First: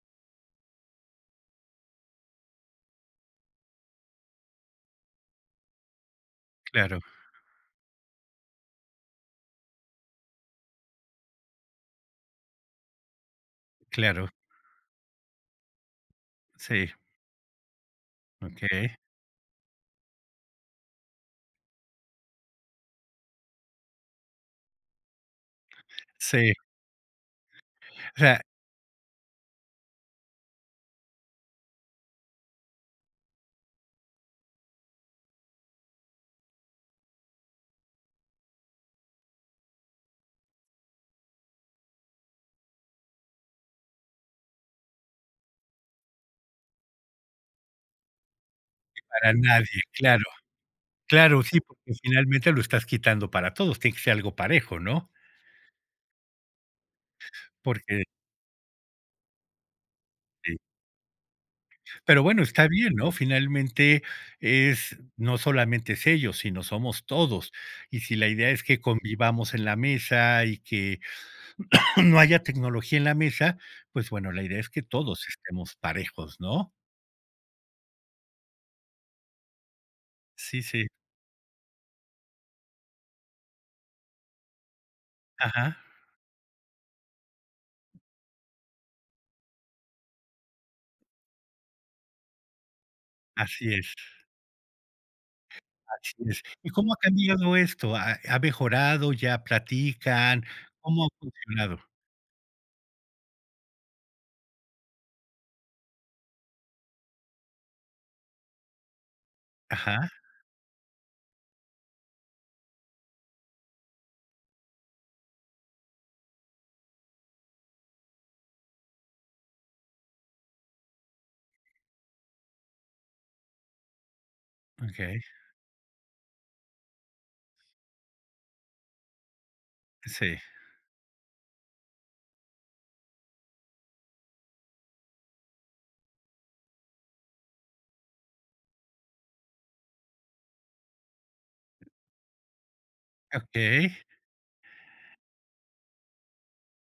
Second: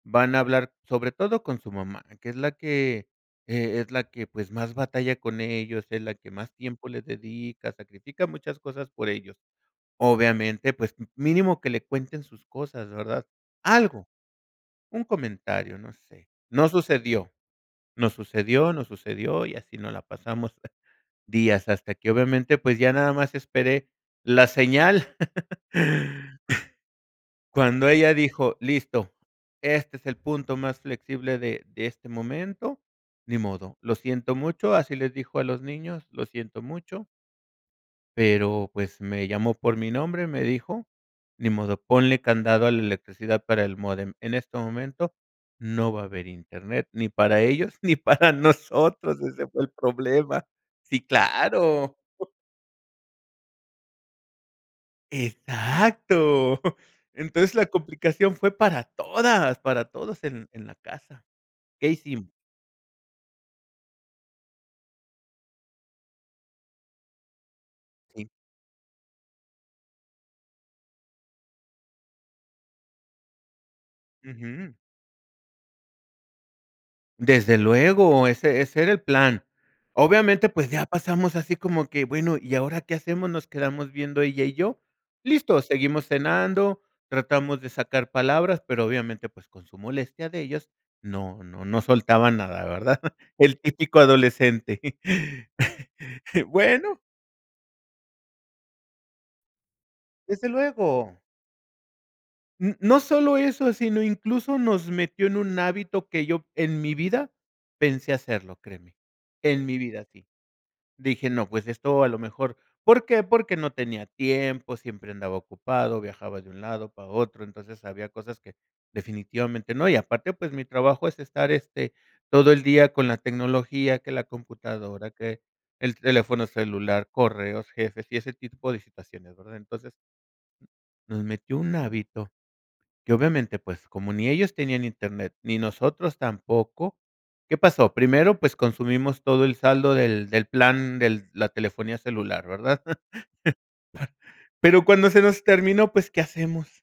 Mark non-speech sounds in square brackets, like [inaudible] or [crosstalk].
Van a hablar sobre todo con su mamá, que es la que, eh, es la que, pues, más batalla con ellos, es la que más tiempo Claro. le dedica, sacrifica muchas cosas por ellos. Obviamente, pues, m mínimo que le cuenten sus cosas, ¿verdad? Algo, Claro. un comentario, no sé. No Sí. sucedió, no sucedió, no Okey. sucedió, y así nos la pasamos [chuckles] días hasta que obviamente, pues, ya nada más esperé la señal. [laughs] Sí. Cuando ella O sea dijo: "Listo, este es el punto más flexible de de este momento, ni modo, lo siento mucho", así les dijo a los niños: "Lo siento mucho". Pero, pues, me llamó por mi nombre, me dijo: "Ni modo, ponle candado a la electricidad para el módem. En este momento no va a haber Internet ni para ellos ni para Ni nosotros", para ese fue el nadie, claro. problema Sí, Claro, sí, porque claro. [chuckles] finalmente lo estás quitando para todos, tiene que ser algo parejo, ¿no? Exacto. [chuckles] Entonces la Porque complicación fue para todas para todos en Sí. en la casa. Que Pero, hicim bueno, está bien, ¿no? Finalmente, es no solamente es ellos, sino somos todos, y si la Sí. idea es que convivamos en la mesa, y que no haya tecnología en la mesa, pues bueno, la idea es Ujú. que todos estemos parejos, ¿no? Desde luego, ese ese era el plan. Obviamente, Sí, pues, ya sí. pasamos así como que: "Bueno, ¿y ahora qué hacemos?". Nos quedamos viendo ella y yo. Listos, Ajá. seguimos cenando, tratamos de sacar palabras, pero obviamente, pues, con su molestia de ellos no no no soltaban nada, ¿verdad? [chuckles] El Así es. típico adolescente. Así es. [chuckles] ¿Y cómo ha Bueno cambiado esto? ¿Ha ha mejorado, ya platican? Desde ¿Cómo ha luego. funcionado? N no solo eso, sino, incluso, nos metió en un hábito que yo en mi vida pensé hacerlo, créeme, en mi Ajá. vida sí. Dije: "No, pues esto a lo mejor, ¿por qué?". Porque no tenía tiempo, siempre andaba ocupado, viajaba de un lado para otro. Entonces había cosas que definitivamente no. Y aparte, pues, mi trabajo es estar, este, todo el día con la tecnología, que la computadora, Okey. que el teléfono celular, correos, jefes y ese tipo de situaciones, ¿verdad? Entonces, Sí. nos metió un hábito, que obviamente pues, como ni ellos tenían Internet ni nosotros tampoco, ¿qué pasó? Primero, pues, consumimos todo el saldo del del plan del la telefonía celular, ¿verdad? [chuckles] Okey. Pero cuando se nos terminó, pues, ¿qué hacemos?